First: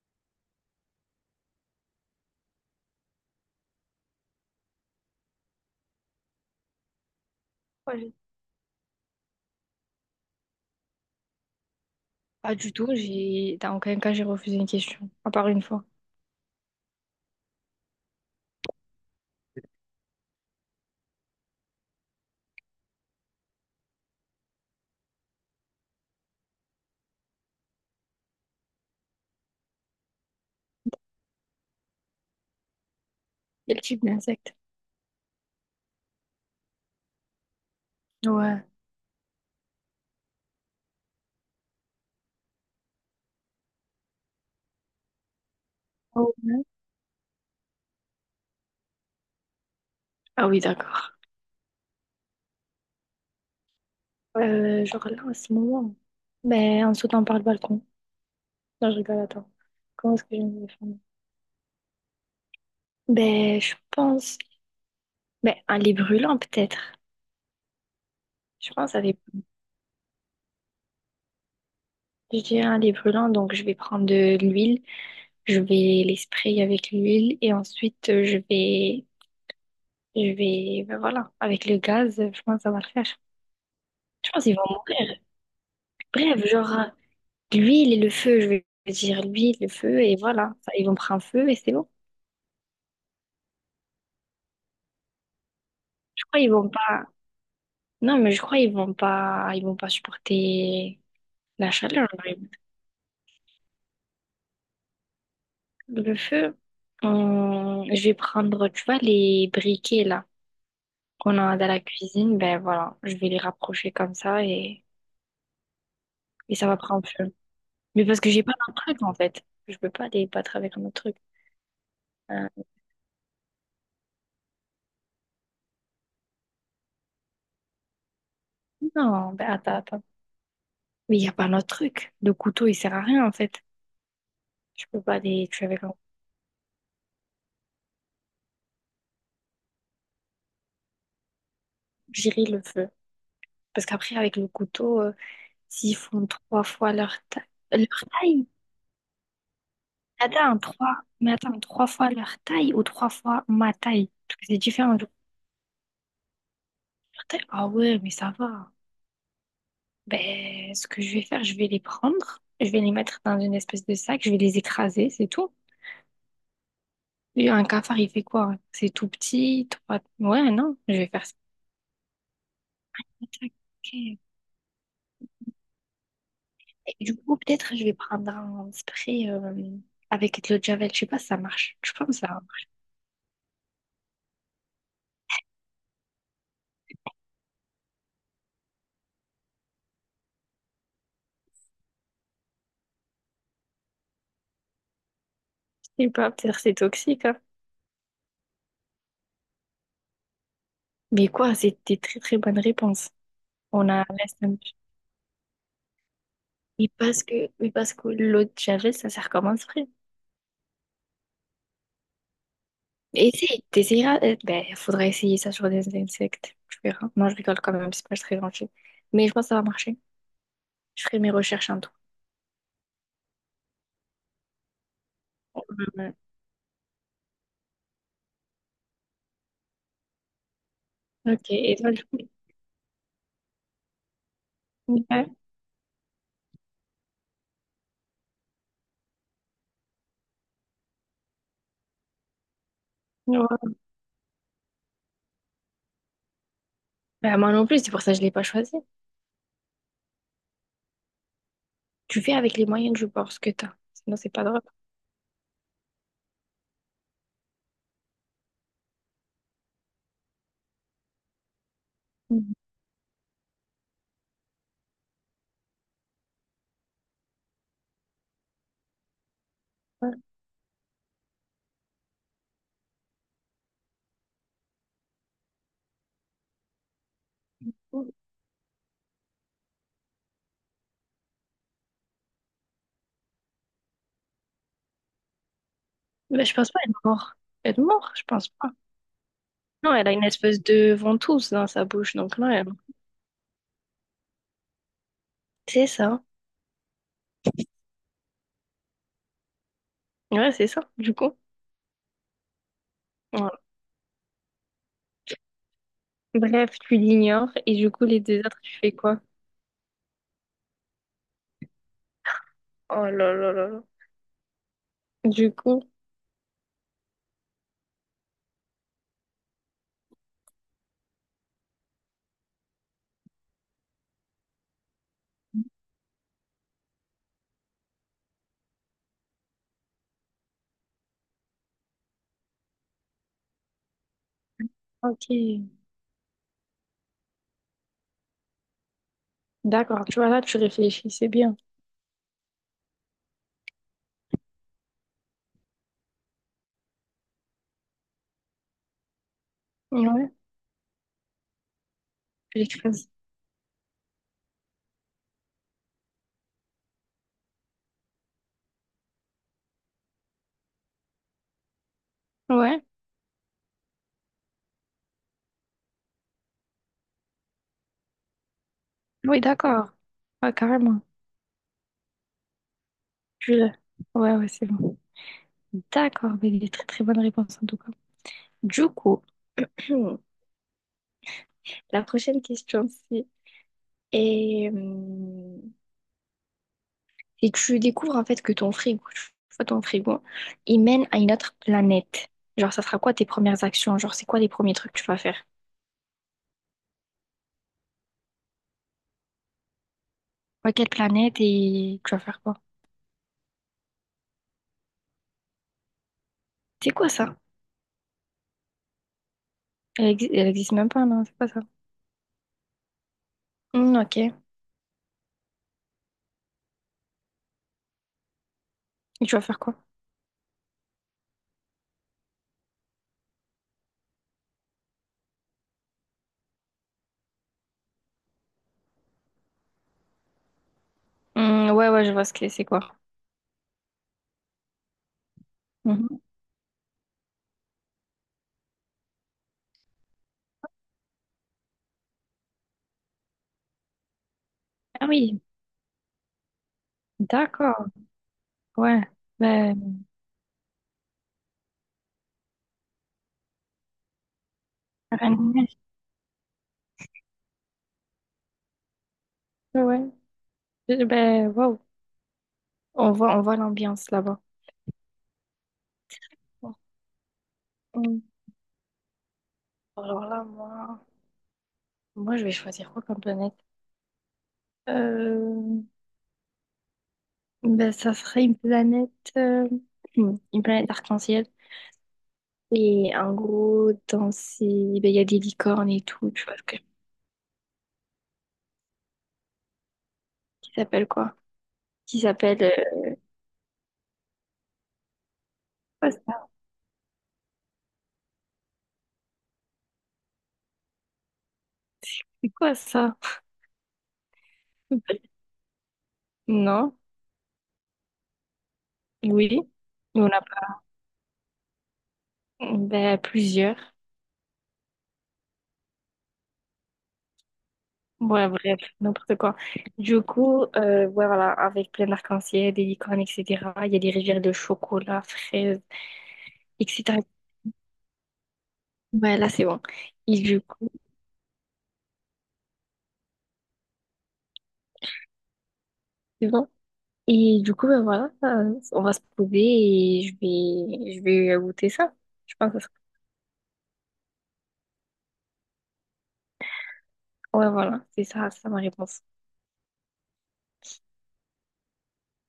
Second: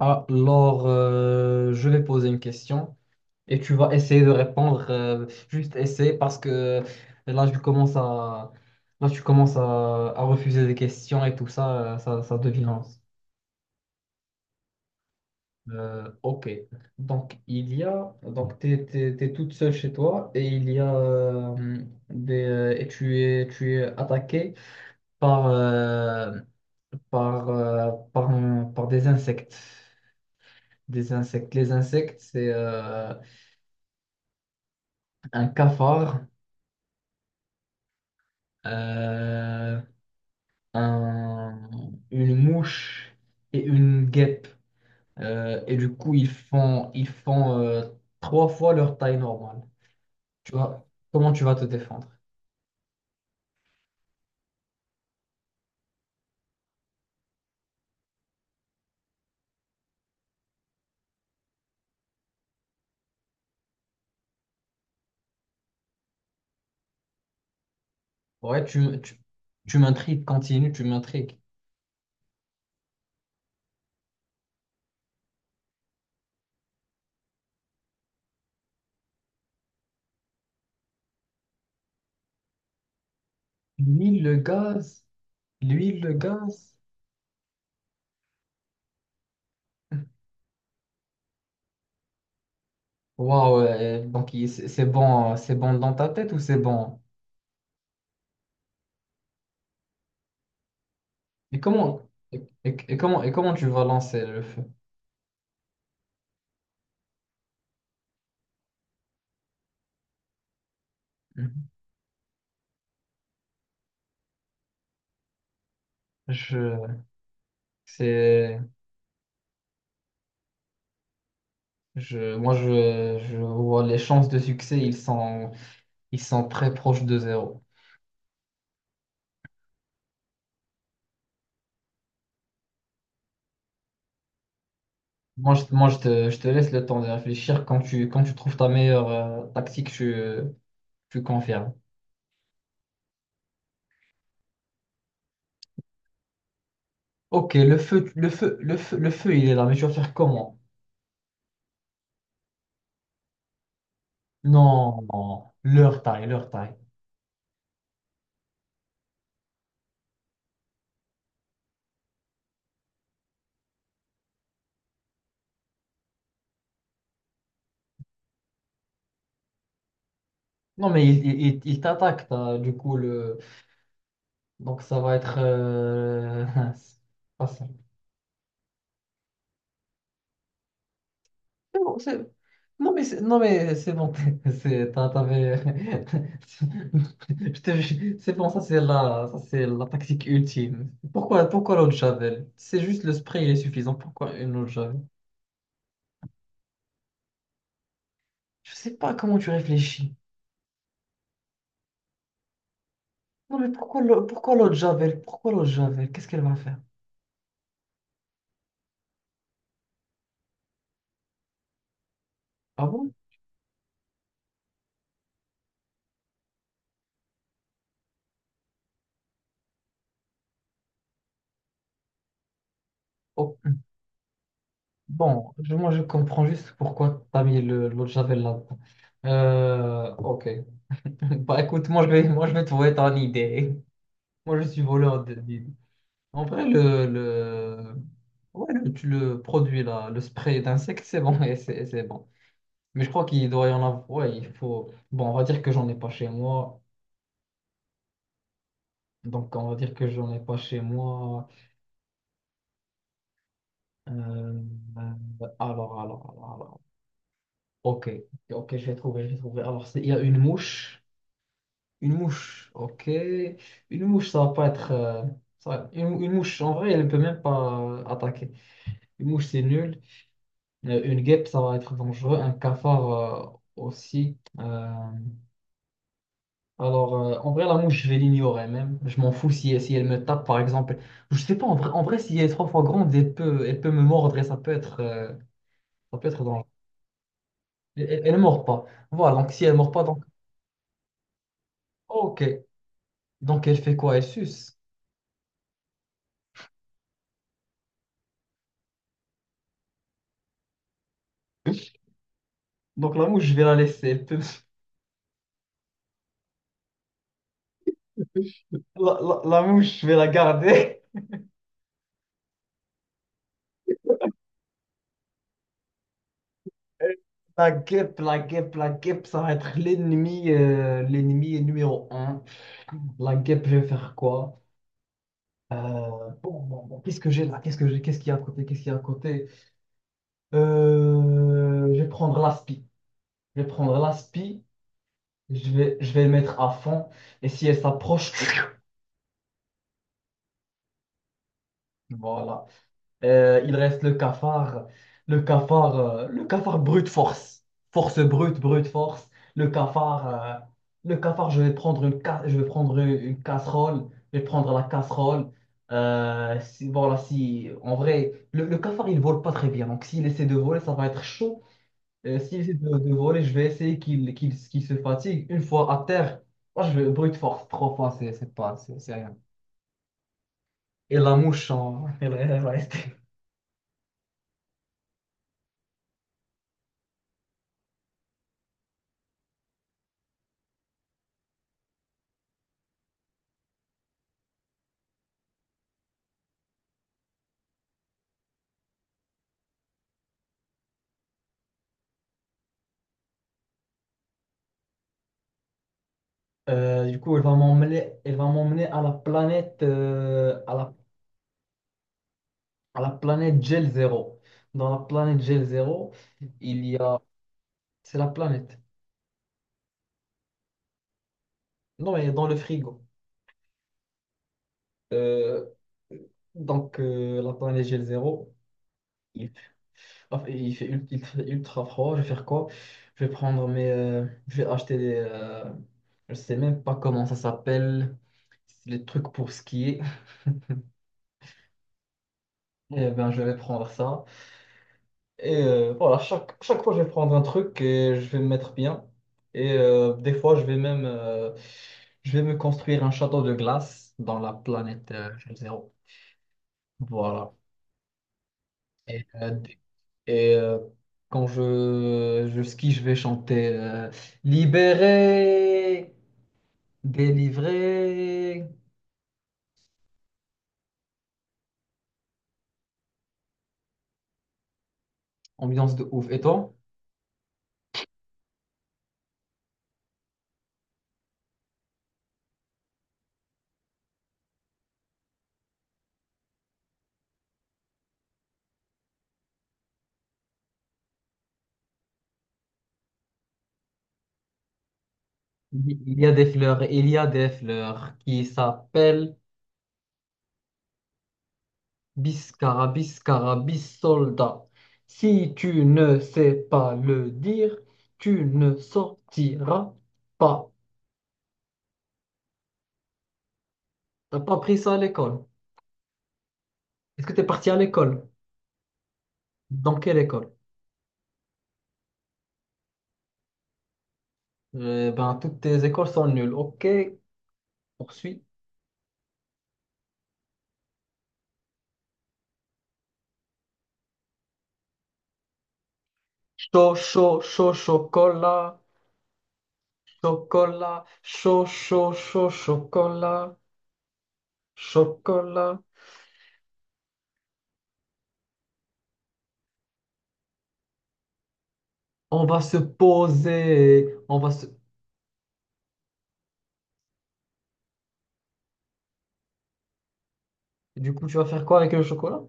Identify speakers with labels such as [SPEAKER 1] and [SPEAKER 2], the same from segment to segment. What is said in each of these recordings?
[SPEAKER 1] Je vais poser une question et tu vas essayer de répondre. Juste essayer parce que là, je commence
[SPEAKER 2] Ouais, j'ai-
[SPEAKER 1] à, là, tu commences à refuser des questions et tout ça, ça
[SPEAKER 2] Pas
[SPEAKER 1] devient
[SPEAKER 2] du
[SPEAKER 1] lent.
[SPEAKER 2] tout, j'ai... dans aucun cas j'ai refusé une question, à part une fois.
[SPEAKER 1] Ok. Donc, il y a. Donc, toute seule chez toi et il y a et tu es attaqué par, euh, par des insectes. Des insectes. Les insectes, c'est
[SPEAKER 2] Quel type d'insecte?
[SPEAKER 1] un cafard,
[SPEAKER 2] Ouais.
[SPEAKER 1] euh, un- une mouche et une guêpe. Et du coup,
[SPEAKER 2] Oh, ouais.
[SPEAKER 1] ils font trois fois leur taille normale.
[SPEAKER 2] Ah
[SPEAKER 1] Tu
[SPEAKER 2] oui,
[SPEAKER 1] vois,
[SPEAKER 2] d'accord.
[SPEAKER 1] comment tu vas te défendre?
[SPEAKER 2] Genre là, en ce moment, ben, en sautant par le balcon. Non, je rigole, attends. Comment est-ce que je me défendre? Ben, je pense... Ben, un lait brûlant, peut-être.
[SPEAKER 1] Ouais,
[SPEAKER 2] Je pense
[SPEAKER 1] tu, tu,
[SPEAKER 2] avec...
[SPEAKER 1] tu m'intrigues, continue, tu m'intrigues.
[SPEAKER 2] Je dirais un lait brûlant, donc je vais prendre de l'huile, je vais les sprayer avec l'huile, et ensuite, je vais... Je vais... Ben voilà, avec le gaz, je pense que ça va le faire.
[SPEAKER 1] L'huile,
[SPEAKER 2] Je
[SPEAKER 1] le
[SPEAKER 2] pense qu'ils vont
[SPEAKER 1] gaz,
[SPEAKER 2] mourir.
[SPEAKER 1] l'huile, le
[SPEAKER 2] Bref,
[SPEAKER 1] gaz.
[SPEAKER 2] genre... L'huile et le feu, je veux dire l'huile, le feu, et voilà. Ça, ils vont prendre feu et c'est bon.
[SPEAKER 1] Waouh, c'est bon, c'est bon dans ta
[SPEAKER 2] Je
[SPEAKER 1] tête ou
[SPEAKER 2] crois qu'ils
[SPEAKER 1] c'est
[SPEAKER 2] vont
[SPEAKER 1] bon?
[SPEAKER 2] pas. Non, mais je crois qu'ils vont pas. Ils vont pas supporter la chaleur.
[SPEAKER 1] Et comment tu vas lancer le feu?
[SPEAKER 2] Le feu. Je vais prendre, tu vois, les briquets là qu'on a dans
[SPEAKER 1] Mhm.
[SPEAKER 2] la cuisine. Ben voilà, je vais les rapprocher comme ça, et ça va
[SPEAKER 1] Je,
[SPEAKER 2] prendre feu. Mais parce que j'ai pas
[SPEAKER 1] c'est
[SPEAKER 2] notre truc en fait. Je peux pas les battre avec un autre truc.
[SPEAKER 1] Je,
[SPEAKER 2] Euh,
[SPEAKER 1] moi, Je vois les chances de succès, ils sont très proches de zéro.
[SPEAKER 2] non, ben attends. Mais il y a pas notre truc. Le couteau, il sert à rien en fait. Je peux pas les tuer avec un.
[SPEAKER 1] Je te laisse le temps de réfléchir. Quand tu trouves ta meilleure tactique, tu confirmes.
[SPEAKER 2] J'irai le feu. Parce qu'après, avec le couteau, s'ils font trois fois leur taille.
[SPEAKER 1] Ok,
[SPEAKER 2] Leur taille?
[SPEAKER 1] le feu, il est là, mais tu vas faire comment?
[SPEAKER 2] Attends, trois. Mais attends, trois fois leur taille ou trois fois ma taille? Parce que c'est différent.
[SPEAKER 1] Non,
[SPEAKER 2] De
[SPEAKER 1] non, leur taille, leur taille.
[SPEAKER 2] leur taille. Ah ouais, mais ça va. Ben, ce que je vais faire, je vais les prendre. Je vais les mettre dans une espèce de sac. Je vais les écraser, c'est tout. Et un cafard, il fait quoi? C'est tout petit, trois... Ouais, non,
[SPEAKER 1] Non,
[SPEAKER 2] je
[SPEAKER 1] mais
[SPEAKER 2] vais faire ça.
[SPEAKER 1] il t'attaque, t'as, du coup, le...
[SPEAKER 2] Ok. Et
[SPEAKER 1] donc ça va être c'est
[SPEAKER 2] du coup,
[SPEAKER 1] pas ça.
[SPEAKER 2] peut-être, je vais prendre un spray avec de l'eau de Javel. Je sais pas si ça marche.
[SPEAKER 1] C'est
[SPEAKER 2] Je
[SPEAKER 1] bon,
[SPEAKER 2] pense que ça
[SPEAKER 1] c'est-
[SPEAKER 2] marche.
[SPEAKER 1] Non mais c'est bon t'avais jure, c'est bon. Ça c'est la tactique ultime. Pourquoi l'eau de Javel? C'est juste le spray, il est suffisant. Pourquoi une eau de Javel?
[SPEAKER 2] Je sais pas, peut-être c'est toxique, hein.
[SPEAKER 1] Je sais pas comment tu réfléchis.
[SPEAKER 2] Mais quoi, c'était très très bonne réponse.
[SPEAKER 1] Non mais
[SPEAKER 2] On a l'instinct.
[SPEAKER 1] pourquoi l'eau de Javel, qu'est-ce qu'elle va faire?
[SPEAKER 2] Oui parce que, oui parce que l'eau de Javel, ça sert comme un spray.
[SPEAKER 1] Ah bon.
[SPEAKER 2] Essaye, t'essayeras. Ben, il faudra essayer ça sur des insectes. Tu verras. Non, je rigole quand même, c'est pas très gentil. Mais je pense que ça va marcher. Je ferai mes recherches en tout.
[SPEAKER 1] Oh. Moi je
[SPEAKER 2] Ouais.
[SPEAKER 1] comprends juste pourquoi t'as mis le l'eau de Javel là. Ok.
[SPEAKER 2] Ok,
[SPEAKER 1] Bah
[SPEAKER 2] et
[SPEAKER 1] écoute,
[SPEAKER 2] toi, du coup?
[SPEAKER 1] moi je vais trouver ton idée. Moi je suis voleur
[SPEAKER 2] Ouais.
[SPEAKER 1] d'idées. En vrai, le produit, là, le spray d'insectes, c'est bon, et c'est bon. Mais je crois qu'il doit
[SPEAKER 2] Ouais.
[SPEAKER 1] y en avoir. Ouais, il faut. Bon, on va dire que j'en ai pas chez moi.
[SPEAKER 2] Ben, moi non plus, c'est pour ça que je l'ai pas choisi.
[SPEAKER 1] Donc, on va dire que j'en ai pas chez moi.
[SPEAKER 2] Tu fais avec les moyens du bord ce que t'as. Sinon, c'est pas
[SPEAKER 1] Euh,
[SPEAKER 2] drôle.
[SPEAKER 1] alors. Ok, je vais trouver. Il y a une mouche. Une
[SPEAKER 2] Mhm.
[SPEAKER 1] mouche, ok. Une mouche, ça va pas être. Ça va- Une mouche, en vrai, elle ne peut même pas attaquer. Une mouche, c'est nul.
[SPEAKER 2] Ouais.
[SPEAKER 1] Une guêpe, ça va être dangereux. Un cafard aussi. En vrai, la mouche, je vais l'ignorer même. Je m'en fous si elle me tape, par exemple. Je sais pas, en vrai, si elle est trois fois grande, elle peut me mordre et ça peut être
[SPEAKER 2] Ben, je
[SPEAKER 1] dangereux.
[SPEAKER 2] pense pas être mort. Être mort, je
[SPEAKER 1] Ne
[SPEAKER 2] pense
[SPEAKER 1] mord
[SPEAKER 2] pas.
[SPEAKER 1] pas. Voilà, donc si elle ne mord
[SPEAKER 2] Non,
[SPEAKER 1] pas,
[SPEAKER 2] elle a
[SPEAKER 1] donc...
[SPEAKER 2] une espèce de ventouse dans sa bouche, donc
[SPEAKER 1] Ok.
[SPEAKER 2] non, elle...
[SPEAKER 1] Donc, elle fait quoi? Elle suce.
[SPEAKER 2] C'est ça. Ouais, c'est ça, du coup.
[SPEAKER 1] Donc, la mouche,
[SPEAKER 2] Voilà.
[SPEAKER 1] je vais la laisser. Elle peut-
[SPEAKER 2] Bref, tu l'ignores, et du coup, les deux autres, tu fais quoi?
[SPEAKER 1] La mouche, je vais la garder.
[SPEAKER 2] Oh là là là là. Du coup,
[SPEAKER 1] La guêpe, ça va être l'ennemi, l'ennemi numéro un. La guêpe, je vais faire quoi? Euh, bon, qu'est-ce que j'ai là? Qu'est-ce que j'ai? Qu'est-ce qu'il y a à côté? Qu'est-ce qu'il y a à côté? Je vais prendre l'aspi. Je vais prendre l'aspi.
[SPEAKER 2] ok.
[SPEAKER 1] Je vais le mettre à fond. Et si elle s'approche,
[SPEAKER 2] D'accord, tu vois, là, tu réfléchis, c'est bien.
[SPEAKER 1] voilà. Il reste le cafard, le cafard brute force, force brute, brute force. Le cafard,
[SPEAKER 2] Ouais,
[SPEAKER 1] euh, le cafard, je
[SPEAKER 2] tu
[SPEAKER 1] vais prendre
[SPEAKER 2] l'écrases.
[SPEAKER 1] une casserole, je vais prendre la casserole. Si en vrai, le cafard il vole pas très bien, donc s'il essaie de voler, ça va être chaud. S'il essaie
[SPEAKER 2] Ouais,
[SPEAKER 1] de voler, je vais essayer qu'il se fatigue. Une fois à terre, moi je vais brute force trois fois, c'est rien.
[SPEAKER 2] oui, d'accord. Ouais, carrément.
[SPEAKER 1] Et la mouche, en- elle reste.
[SPEAKER 2] Tu l'as. Ouais, ouais, c'est bon. D'accord, mais il est très très bonne réponse en tout cas. Du coup, la prochaine question, c'est... Et... et tu découvres en fait que ton frigo, tu vois, ton frigo, il mène à une autre planète. Genre, ça sera quoi tes premières actions? Genre, c'est quoi les premiers trucs que tu vas faire?
[SPEAKER 1] Du coup, elle va m'emmener à la planète,
[SPEAKER 2] À quelle planète et tu vas faire quoi?
[SPEAKER 1] à la planète Gel Zero. Dans la planète Gel Zero, il
[SPEAKER 2] C'est
[SPEAKER 1] y
[SPEAKER 2] quoi
[SPEAKER 1] a,
[SPEAKER 2] ça?
[SPEAKER 1] c'est la planète.
[SPEAKER 2] Elle existe même pas, non, c'est pas ça.
[SPEAKER 1] Non, elle est dans le frigo.
[SPEAKER 2] Hmm, ok. Et
[SPEAKER 1] Euh, la planète Gel Zero,
[SPEAKER 2] tu vas
[SPEAKER 1] il,
[SPEAKER 2] faire quoi?
[SPEAKER 1] enfin, il fait ultra froid. Je vais faire quoi? Je vais acheter des, je sais même pas comment ça s'appelle, les trucs pour skier.
[SPEAKER 2] Hmm, ouais, ouais, je vois ce que c'est quoi.
[SPEAKER 1] Eh ben, je vais prendre ça. Et voilà,
[SPEAKER 2] Mhm.
[SPEAKER 1] chaque fois, je vais prendre un truc et je vais me mettre bien. Et des fois, je vais même je vais me construire un château de glace dans la
[SPEAKER 2] Ah
[SPEAKER 1] planète
[SPEAKER 2] oui,
[SPEAKER 1] zéro. Voilà.
[SPEAKER 2] d'accord. Ouais.
[SPEAKER 1] Et, euh, d-
[SPEAKER 2] Ben,
[SPEAKER 1] et, euh, Quand je skie, je vais chanter
[SPEAKER 2] rien de neige,
[SPEAKER 1] Libéré, délivré,
[SPEAKER 2] ouais. Ben, waouh. On voit l'ambiance là-bas.
[SPEAKER 1] ambiance de ouf. Et toi?
[SPEAKER 2] Hmm. Alors là, moi, moi, je vais choisir quoi comme planète? Euh, Ben, ça serait une planète, euh, une planète arc-en-ciel. Et en gros, dans ces, ben, il y a des licornes et
[SPEAKER 1] Il y
[SPEAKER 2] tout.
[SPEAKER 1] a des
[SPEAKER 2] Tu vois ce que,
[SPEAKER 1] fleurs, il y a des fleurs qui s'appellent
[SPEAKER 2] qui s'appelle quoi? Qui s'appelle.
[SPEAKER 1] Biscara, Biscarabis, carabis, soldat. Si tu
[SPEAKER 2] Quoi
[SPEAKER 1] ne
[SPEAKER 2] ça?
[SPEAKER 1] sais pas le dire, tu ne sortiras pas.
[SPEAKER 2] C'est quoi ça?
[SPEAKER 1] T'as pas appris ça à l'école.
[SPEAKER 2] Non?
[SPEAKER 1] Est-ce que t'es parti à l'école?
[SPEAKER 2] Oui?
[SPEAKER 1] Dans quelle
[SPEAKER 2] On a
[SPEAKER 1] école?
[SPEAKER 2] pas. Ben, plusieurs.
[SPEAKER 1] Eh ben, toutes tes écoles sont nulles. Ok, poursuis.
[SPEAKER 2] Ouais, bref, n'importe quoi. Du coup, ouais, voilà, avec plein d'arc-en-ciel, des licornes, etc. Il y a des rivières de chocolat, fraises,
[SPEAKER 1] Chaud,
[SPEAKER 2] etc.
[SPEAKER 1] chaud, chaud, chocolat.
[SPEAKER 2] Ouais, là, c'est bon. Et du coup,
[SPEAKER 1] Chocolat, chaud, chaud, chaud, chocolat. Chocolat.
[SPEAKER 2] c'est bon. Et du coup, ben voilà, on va se trouver et je vais goûter ça.
[SPEAKER 1] On
[SPEAKER 2] Je
[SPEAKER 1] va
[SPEAKER 2] pense
[SPEAKER 1] se
[SPEAKER 2] que ça-
[SPEAKER 1] poser. On va se...
[SPEAKER 2] ouais, voilà, c'est ça ma réponse.
[SPEAKER 1] Du coup, tu vas faire quoi avec le chocolat?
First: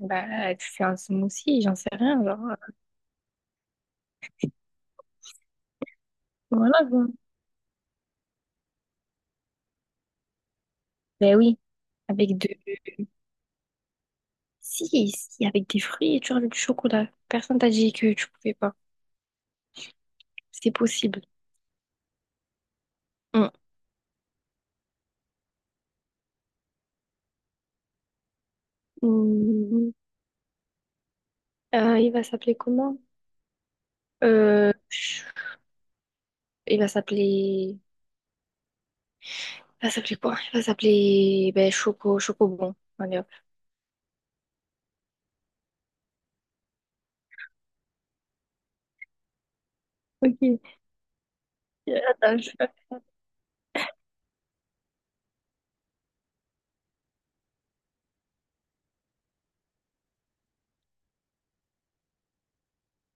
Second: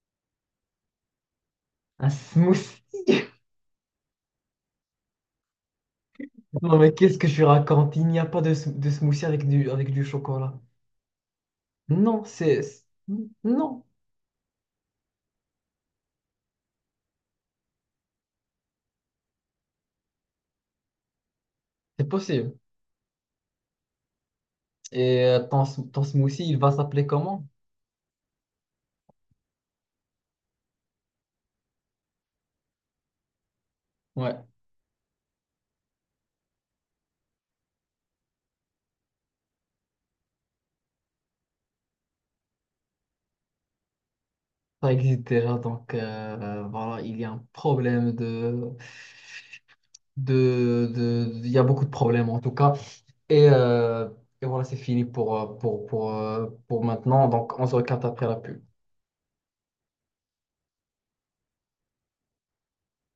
[SPEAKER 2] Bah, tu fais un smoothie, j'en sais
[SPEAKER 1] Un
[SPEAKER 2] rien, genre,
[SPEAKER 1] smoothie. Non,
[SPEAKER 2] voilà,
[SPEAKER 1] mais
[SPEAKER 2] quoi.
[SPEAKER 1] qu'est-ce que je raconte? Il n'y a pas de smoothie avec du chocolat.
[SPEAKER 2] Ben oui,
[SPEAKER 1] Non,
[SPEAKER 2] avec de,
[SPEAKER 1] c'est- Non,
[SPEAKER 2] si, si, avec des fruits et tu rajoutes du chocolat. Personne t'a dit que tu pouvais pas. C'est possible.
[SPEAKER 1] c'est possible.
[SPEAKER 2] Mm.
[SPEAKER 1] Et ton smoothie, il va s'appeler comment?
[SPEAKER 2] Mm. Il va s'appeler comment?
[SPEAKER 1] Ouais,
[SPEAKER 2] Euh, il va s'appeler, il Il va s'appeler, ben, Choco, Chocobon. Allez, hop.
[SPEAKER 1] ça existe déjà, donc voilà, il y a un problème
[SPEAKER 2] Ok.
[SPEAKER 1] de... Il y a beaucoup de problèmes, en tout cas.
[SPEAKER 2] Attends,
[SPEAKER 1] Et, euh, et voilà, c'est fini pour, pour maintenant. Donc, on se recapte après la pub.